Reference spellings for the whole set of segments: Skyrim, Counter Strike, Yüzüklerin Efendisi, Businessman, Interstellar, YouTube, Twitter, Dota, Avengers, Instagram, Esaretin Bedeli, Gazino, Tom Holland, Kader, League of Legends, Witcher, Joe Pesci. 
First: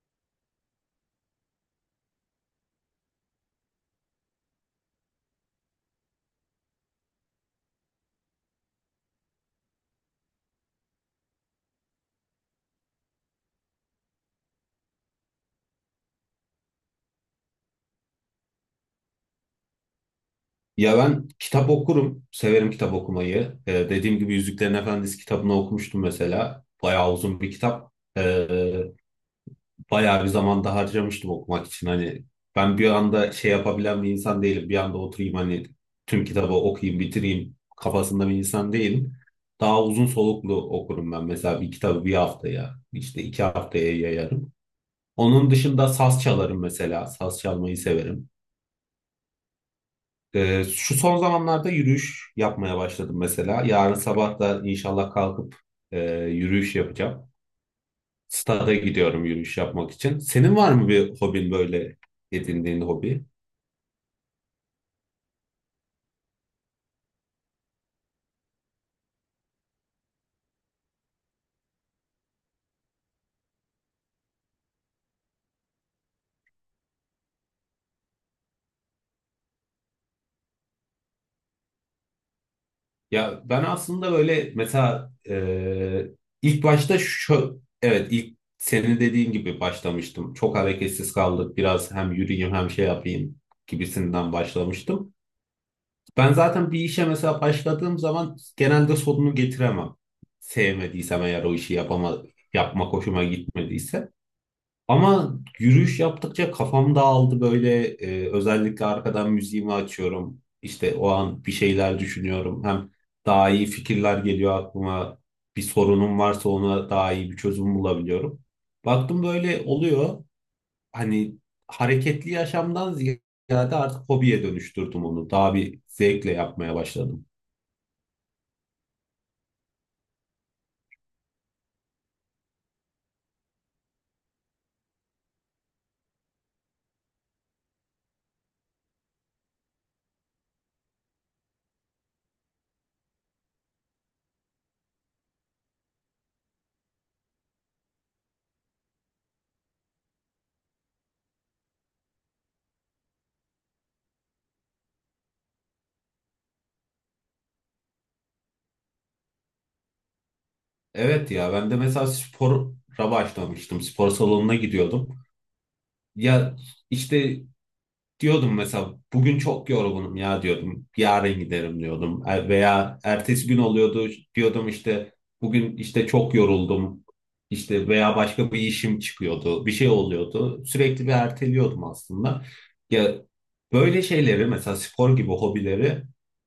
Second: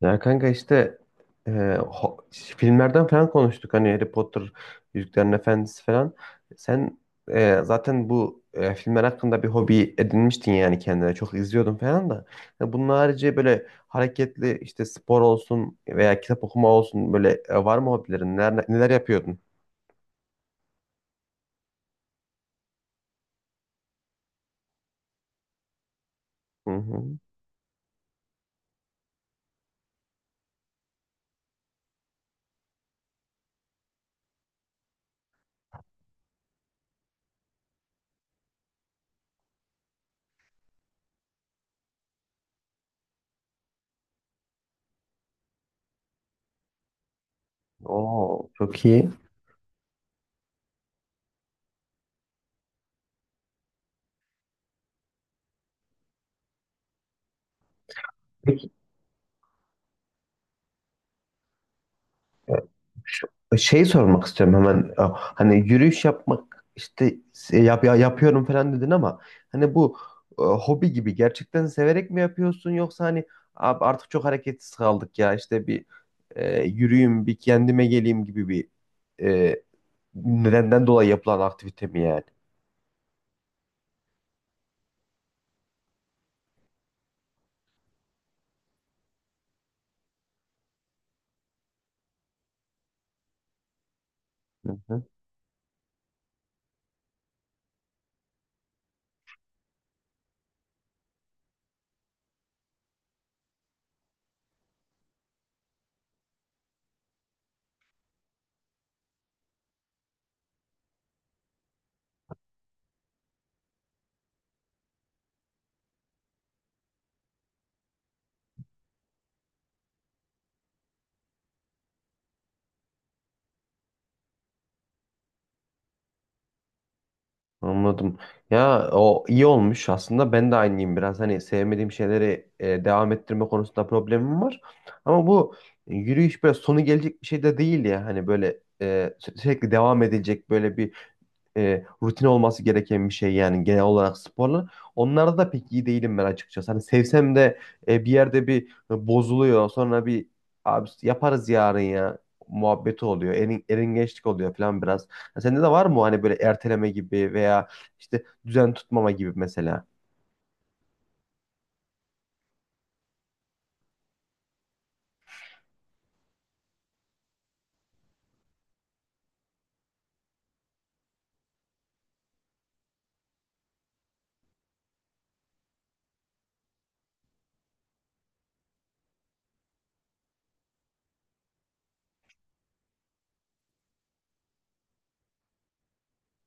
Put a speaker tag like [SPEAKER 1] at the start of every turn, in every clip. [SPEAKER 1] Ya kanka işte e, ho- filmlerden falan konuştuk hani Harry Potter, Yüzüklerin Efendisi falan. Sen zaten bu filmler hakkında bir hobi edinmiştin yani kendine çok izliyordun falan da. Ya bunun harici böyle hareketli işte spor olsun veya kitap okuma olsun böyle var mı hobilerin? Neler, neler yapıyordun?
[SPEAKER 2] Ya ben kitap okurum. Severim kitap okumayı. Dediğim gibi Yüzüklerin Efendisi kitabını okumuştum mesela.
[SPEAKER 1] Hı hı.
[SPEAKER 2] Bayağı uzun bir kitap. Ee, bayağı bir zaman da harcamıştım okumak için. Hani ben bir anda şey yapabilen bir insan değilim. Bir anda oturayım hani tüm kitabı okuyayım, bitireyim kafasında bir insan değilim. Daha uzun soluklu okurum ben. Mesela bir kitabı bir haftaya, işte iki haftaya yayarım. Onun dışında saz çalarım mesela. Saz çalmayı severim.
[SPEAKER 1] Oo, çok iyi.
[SPEAKER 2] Şu son zamanlarda yürüyüş yapmaya başladım mesela. Yarın sabah da inşallah kalkıp yürüyüş yapacağım. Stada gidiyorum yürüyüş yapmak için. Senin var mı bir hobin, böyle edindiğin hobi?
[SPEAKER 1] Şu- Şey sormak istiyorum hemen. Ya, hani yürüyüş yapmak işte yapıyorum falan dedin ama hani bu hobi gibi gerçekten severek mi yapıyorsun, yoksa hani "Abi artık çok hareketsiz kaldık ya, işte bir yürüyeyim, bir kendime geleyim" gibi bir e, nedenden dolayı yapılan aktivite mi yani?
[SPEAKER 2] Ya ben aslında böyle mesela ilk başta şu evet ilk senin dediğin gibi başlamıştım. Çok hareketsiz kaldık. Biraz hem yürüyeyim hem şey yapayım gibisinden başlamıştım. Ben zaten bir işe mesela başladığım zaman genelde sonunu getiremem. Sevmediysem eğer o işi yapmak hoşuma gitmediyse. Ama yürüyüş yaptıkça kafam dağıldı böyle, özellikle arkadan müziğimi açıyorum. İşte o an bir şeyler düşünüyorum. Hem daha iyi fikirler geliyor aklıma. Bir sorunum varsa ona daha iyi bir çözüm bulabiliyorum. Baktım böyle oluyor, hani hareketli yaşamdan ziyade artık hobiye dönüştürdüm onu. Daha bir zevkle yapmaya başladım.
[SPEAKER 1] Anladım. Ya o iyi olmuş aslında. Ben de aynıyım biraz. Hani sevmediğim şeyleri devam ettirme konusunda problemim var. Ama bu yürüyüş böyle sonu gelecek bir şey de değil ya. Hani böyle e, sürekli devam edilecek böyle bir rutin olması gereken bir şey yani, genel olarak sporla. Onlarda da pek iyi değilim ben açıkçası. Hani sevsem de bir yerde bir bozuluyor. Sonra bir "abi yaparız yarın ya" muhabbeti oluyor. Eringeçlik oluyor falan biraz. Ya sende de var mı hani böyle erteleme gibi veya işte düzen tutmama gibi mesela?
[SPEAKER 2] Evet, ya ben de mesela spora başlamıştım. Spor salonuna gidiyordum. Ya, işte diyordum mesela bugün çok yorgunum ya diyordum. Yarın giderim diyordum. Veya ertesi gün oluyordu, diyordum işte bugün işte çok yoruldum. İşte veya başka bir işim çıkıyordu. Bir şey oluyordu. Sürekli bir erteliyordum aslında. Ya böyle şeyleri mesela spor gibi hobileri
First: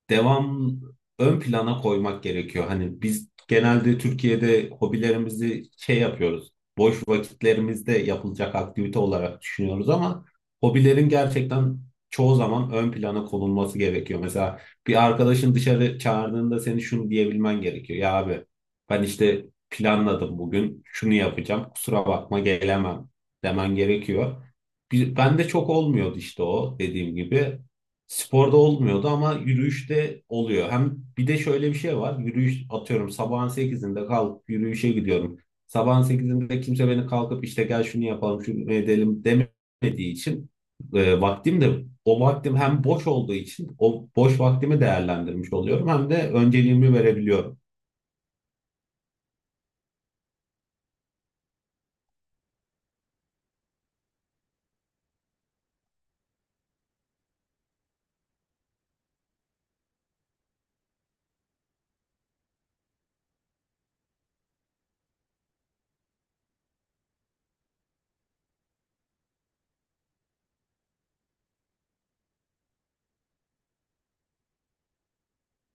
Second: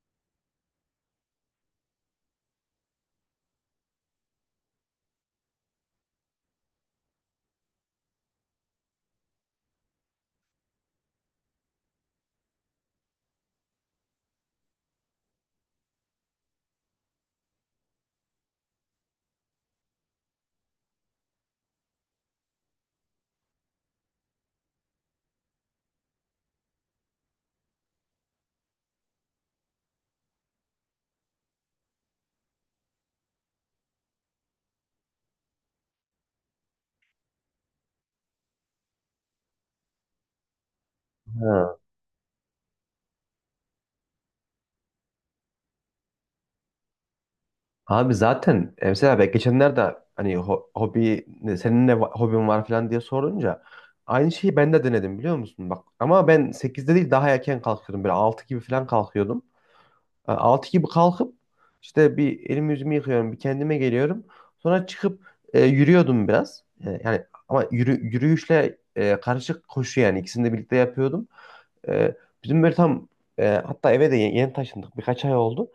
[SPEAKER 2] devam ön plana koymak gerekiyor. Hani biz genelde Türkiye'de hobilerimizi şey yapıyoruz. Boş vakitlerimizde yapılacak aktivite olarak düşünüyoruz, ama hobilerin gerçekten çoğu zaman ön plana konulması gerekiyor. Mesela bir arkadaşın dışarı çağırdığında seni şunu diyebilmen gerekiyor. Ya abi, ben işte planladım bugün şunu yapacağım, kusura bakma gelemem demen gerekiyor. Bende çok olmuyordu işte o dediğim gibi. Sporda olmuyordu ama yürüyüşte oluyor. Hem bir de şöyle bir şey var. Yürüyüş, atıyorum sabahın sekizinde kalkıp yürüyüşe gidiyorum. Sabahın sekizinde kimse beni kalkıp işte gel şunu yapalım şunu edelim demiyor, etmediği için vaktim de
[SPEAKER 1] Ha.
[SPEAKER 2] o vaktim hem boş olduğu için o boş vaktimi değerlendirmiş oluyorum, hem de önceliğimi verebiliyorum.
[SPEAKER 1] Abi zaten mesela ben geçenlerde hani hobi senin hobin var falan diye sorunca aynı şeyi ben de denedim, biliyor musun? Bak ama ben sekizde değil, daha erken kalkıyordum. Böyle 6 gibi falan kalkıyordum. 6 gibi kalkıp işte bir elimi yüzümü yıkıyorum, bir kendime geliyorum. Sonra çıkıp yürüyordum biraz. Yani ama yürüyüşle karışık koşu, yani ikisini de birlikte yapıyordum. Ee, bizim böyle tam hatta eve de yeni taşındık. Birkaç ay oldu.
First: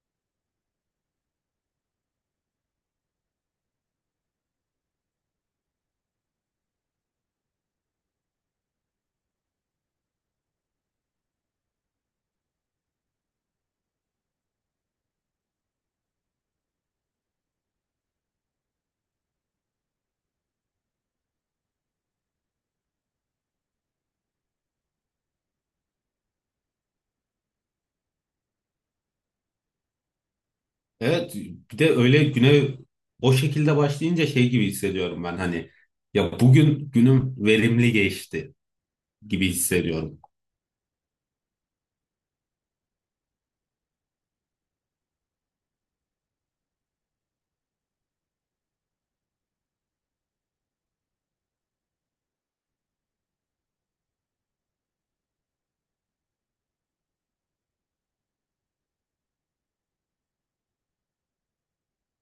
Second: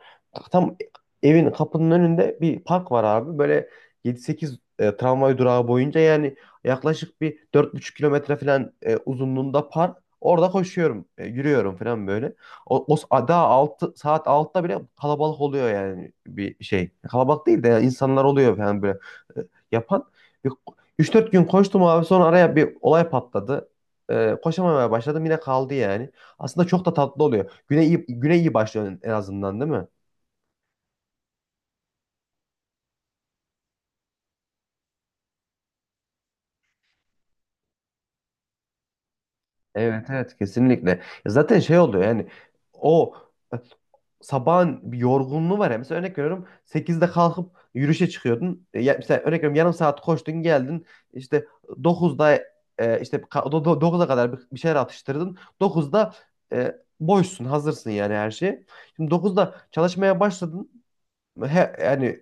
[SPEAKER 1] Tam evin kapının önünde bir park var abi. Böyle yedi sekiz tramvay durağı boyunca, yani yaklaşık bir 4,5 kilometre falan uzunluğunda park. Orada koşuyorum, yürüyorum falan böyle. O daha 6 saat 6'da bile kalabalık oluyor yani, bir şey. Kalabalık değil de yani insanlar oluyor falan böyle e, yapan. Bir 3-4 gün koştum abi, sonra araya bir olay patladı, koşamamaya başladım, yine kaldı yani. Aslında çok da tatlı oluyor. Güne iyi başlıyorsun en azından, değil mi?
[SPEAKER 2] Evet, bir de öyle güne o şekilde başlayınca şey gibi hissediyorum ben, hani ya bugün günüm verimli geçti gibi
[SPEAKER 1] Evet,
[SPEAKER 2] hissediyorum.
[SPEAKER 1] evet, kesinlikle. Ya zaten şey oluyor yani, o e, sabahın bir yorgunluğu var ya. Mesela örnek veriyorum, sekizde kalkıp yürüyüşe çıkıyordun. Ya, mesela örnek veriyorum, yarım saat koştun geldin. İşte dokuzda işte 9'a kadar bir şeyler atıştırdın. Dokuzda boşsun, hazırsın yani her şeye. Şimdi dokuzda çalışmaya başladın. Yani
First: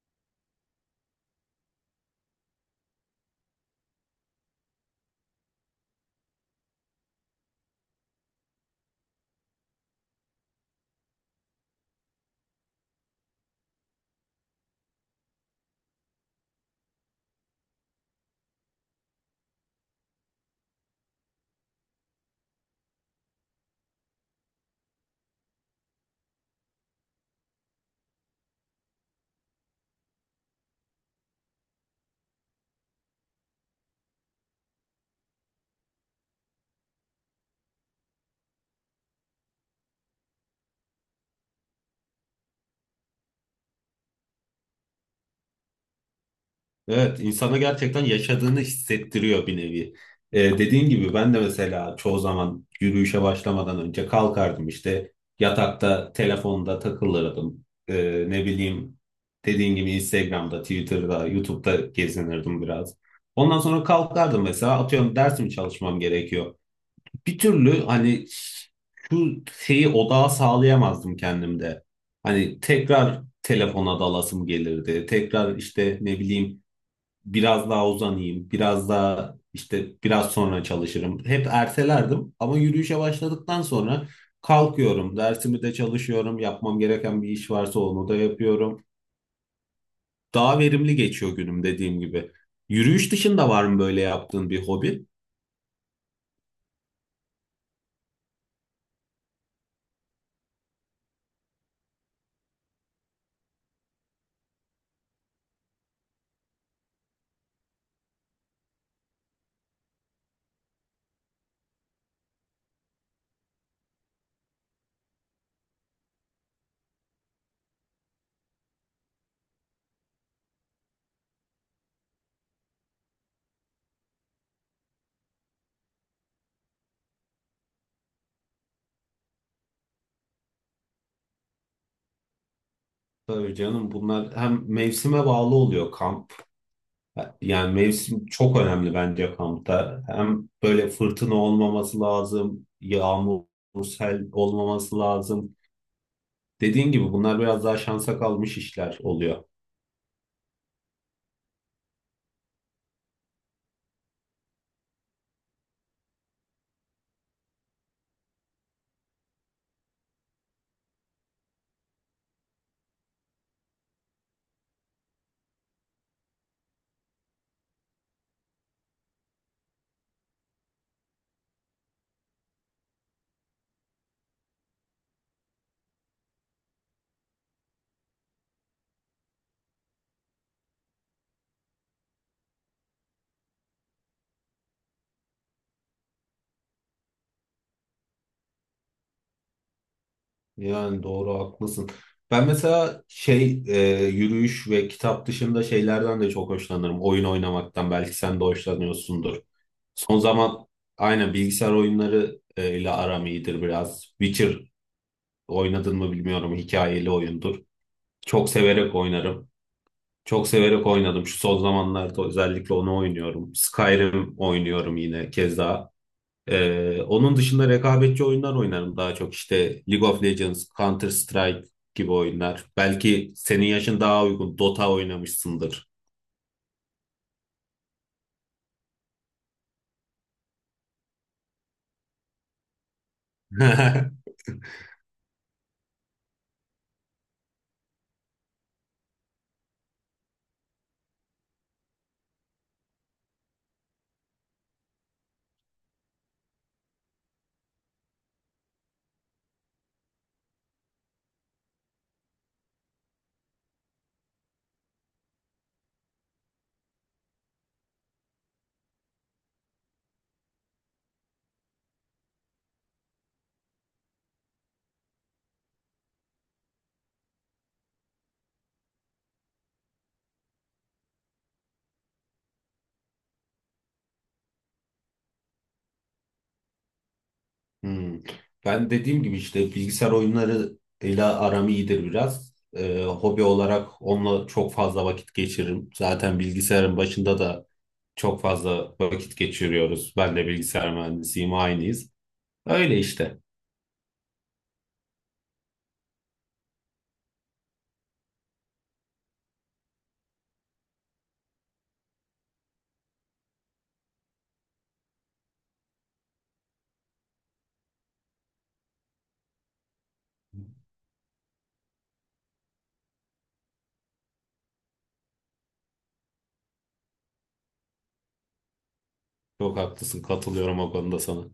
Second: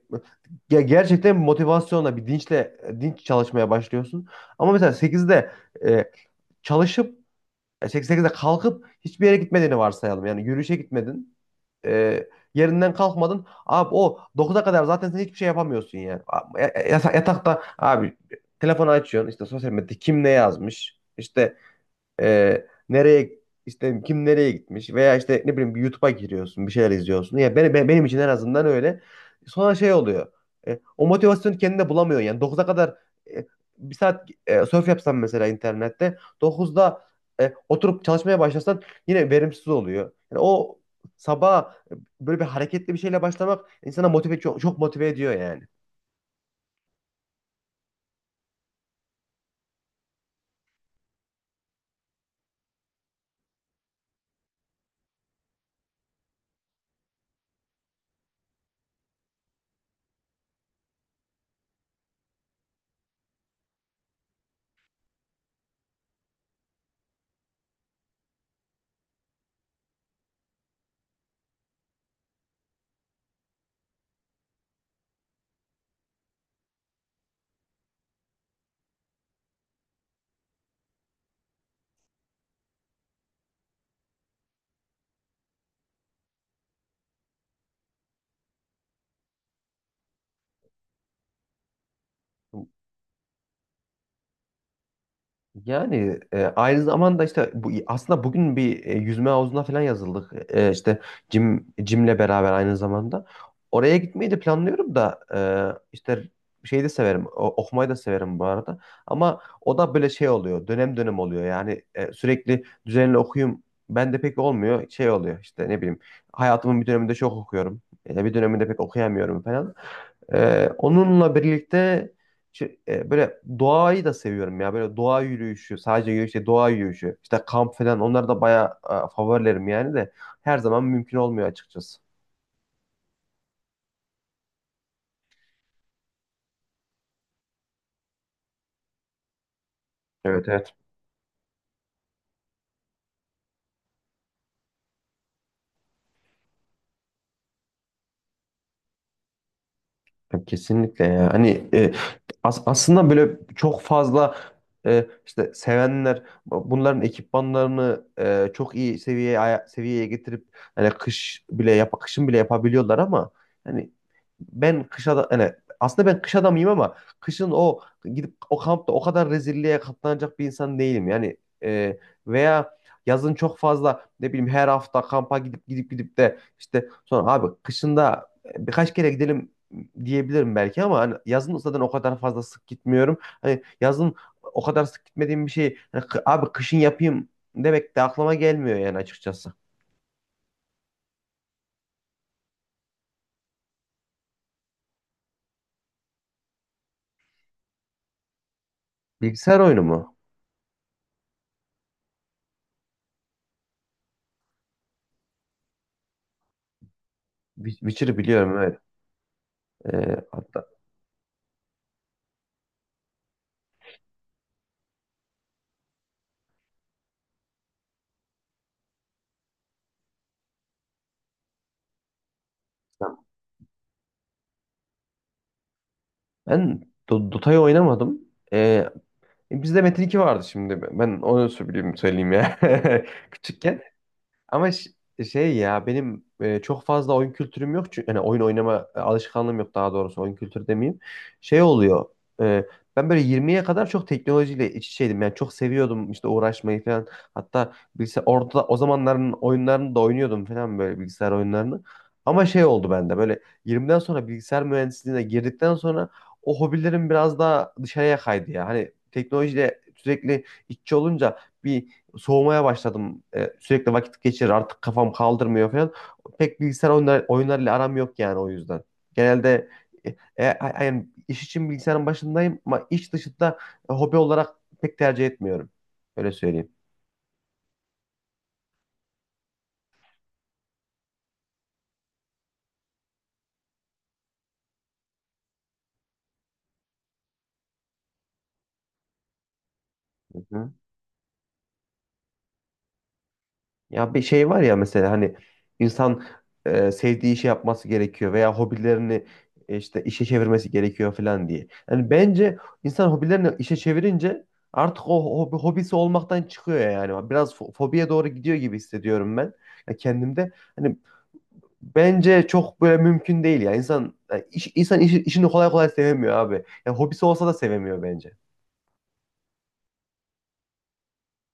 [SPEAKER 1] gerçekten motivasyonla, bir dinçle dinç çalışmaya başlıyorsun. Ama mesela sekizde e, çalışıp sekizde kalkıp hiçbir yere gitmediğini varsayalım. Yani yürüyüşe gitmedin. e, Yerinden kalkmadın. Abi o 9'a kadar zaten sen hiçbir şey yapamıyorsun yani. Yatakta abi telefonu açıyorsun. İşte sosyal medyada kim ne yazmış. İşte ee, nereye işte kim nereye gitmiş, veya işte ne bileyim bir YouTube'a giriyorsun, bir şeyler izliyorsun. Ya benim için en azından öyle. Sonra şey oluyor. O motivasyonu kendine bulamıyorsun yani, 9'a kadar e, bir saat surf yapsan mesela internette, dokuzda oturup çalışmaya başlasan yine verimsiz oluyor. Yani o sabah böyle bir hareketli bir şeyle başlamak insana çok, çok motive ediyor yani.
[SPEAKER 2] Evet, insana gerçekten yaşadığını hissettiriyor bir nevi. Dediğin gibi ben de mesela çoğu zaman yürüyüşe başlamadan önce kalkardım, işte yatakta telefonda takılırdım. Ne bileyim, dediğin gibi Instagram'da, Twitter'da, YouTube'da gezinirdim biraz. Ondan sonra kalkardım, mesela atıyorum dersimi çalışmam gerekiyor. Bir türlü hani şu şeyi odağa sağlayamazdım kendimde. Hani tekrar telefona dalasım gelirdi. Tekrar işte ne bileyim biraz daha uzanayım, biraz daha işte biraz sonra çalışırım. Hep ertelerdim, ama yürüyüşe başladıktan sonra kalkıyorum, dersimi de çalışıyorum, yapmam gereken bir iş varsa onu da yapıyorum. Daha verimli geçiyor günüm, dediğim gibi. Yürüyüş dışında var mı böyle yaptığın bir hobi?
[SPEAKER 1] Yani aynı zamanda işte bu, aslında bugün bir yüzme havuzuna falan yazıldık. İşte Jim'le beraber aynı zamanda. Oraya gitmeyi de planlıyorum da işte şeyi de severim. Okumayı da severim bu arada. Ama o da böyle şey oluyor. Dönem dönem oluyor. Yani sürekli düzenli okuyayım ben de pek olmuyor. Şey oluyor işte, ne bileyim. Hayatımın bir döneminde çok okuyorum. Bir döneminde pek okuyamıyorum falan. Onunla birlikte böyle doğayı da seviyorum ya. Böyle doğa yürüyüşü, sadece yürüyüş değil, doğa yürüyüşü. İşte kamp falan, onlar da bayağı favorilerim yani, de her zaman mümkün olmuyor açıkçası.
[SPEAKER 2] Tabii canım, bunlar hem mevsime bağlı oluyor, kamp. Yani mevsim çok önemli bence kampta.
[SPEAKER 1] Evet,
[SPEAKER 2] Hem
[SPEAKER 1] evet.
[SPEAKER 2] böyle fırtına olmaması lazım, yağmur, sel olmaması lazım. Dediğin gibi bunlar biraz daha şansa kalmış işler oluyor.
[SPEAKER 1] Ya, kesinlikle ya. Hani aslında böyle çok fazla işte sevenler bunların ekipmanlarını çok iyi seviyeye seviyeye getirip hani kışın bile yapabiliyorlar, ama hani ben kış adam hani aslında ben kış adamıyım, ama kışın o gidip o kampta o kadar rezilliğe katlanacak bir insan değilim. Yani e, veya yazın çok fazla ne bileyim, her hafta kampa gidip gidip gidip de işte sonra "abi kışında birkaç kere gidelim" diyebilirim belki, ama hani yazın zaten o kadar fazla sık gitmiyorum. Hani yazın o kadar sık gitmediğim bir şey hani, abi kışın yapayım demek de aklıma gelmiyor yani açıkçası.
[SPEAKER 2] Yani doğru, haklısın. Ben mesela şey, yürüyüş ve kitap dışında şeylerden de çok hoşlanırım. Oyun oynamaktan belki sen de hoşlanıyorsundur.
[SPEAKER 1] Bilgisayar oyunu mu?
[SPEAKER 2] Son zaman aynen, bilgisayar oyunları ile aram iyidir biraz. Witcher oynadın mı bilmiyorum, hikayeli oyundur.
[SPEAKER 1] Witcher'ı
[SPEAKER 2] Çok
[SPEAKER 1] biliyorum, evet.
[SPEAKER 2] severek oynarım. Çok
[SPEAKER 1] Hatta
[SPEAKER 2] severek oynadım. Şu son zamanlarda özellikle onu oynuyorum. Skyrim oynuyorum yine keza. Onun dışında rekabetçi oyunlar oynarım daha çok. İşte League of Legends, Counter Strike gibi oyunlar. Belki senin yaşın daha uygun. Dota oynamışsındır.
[SPEAKER 1] ben Dota'yı oynamadım. Ee, Bizde Metin 2 vardı şimdi. Ben onu söyleyeyim, söyleyeyim ya. Küçükken. Ama şey ya, benim çok fazla oyun kültürüm yok. Çünkü, yani oyun oynama alışkanlığım yok, daha doğrusu oyun kültürü demeyeyim. Şey oluyor. e, Ben böyle 20'ye kadar çok teknolojiyle iç içeydim. Yani çok seviyordum işte uğraşmayı falan. Hatta bilgisayar, orada o zamanların oyunlarını da oynuyordum falan, böyle bilgisayar oyunlarını. Ama şey oldu bende, böyle 20'den sonra bilgisayar mühendisliğine girdikten sonra o hobilerim biraz daha dışarıya kaydı ya. Hani teknolojiyle sürekli iççi olunca bir soğumaya başladım. Sürekli vakit geçirir, artık kafam kaldırmıyor falan. Pek bilgisayar oyunlarıyla aram yok yani, o yüzden. Genelde yani iş için bilgisayarın başındayım, ama iş dışında hobi olarak pek tercih etmiyorum. Öyle söyleyeyim.
[SPEAKER 2] Hmm. Ben dediğim gibi işte bilgisayar oyunlarıyla aram iyidir biraz. Hobi olarak onunla çok fazla vakit geçiririm. Zaten bilgisayarın başında da çok fazla vakit geçiriyoruz. Ben de bilgisayar mühendisiyim, aynıyız. Öyle işte.
[SPEAKER 1] Ya bir şey var ya, mesela hani insan sevdiği işi yapması gerekiyor, veya hobilerini işte işe çevirmesi gerekiyor falan diye. Yani bence insan hobilerini işe çevirince artık o hobisi olmaktan çıkıyor yani. Biraz fobiye doğru gidiyor gibi hissediyorum ben ya, kendimde. Hani bence çok böyle mümkün değil ya. İnsan ya iş, insan işini kolay kolay sevemiyor abi. Ya hobisi olsa da sevemiyor bence.
[SPEAKER 2] Çok haklısın, katılıyorum o konuda sana.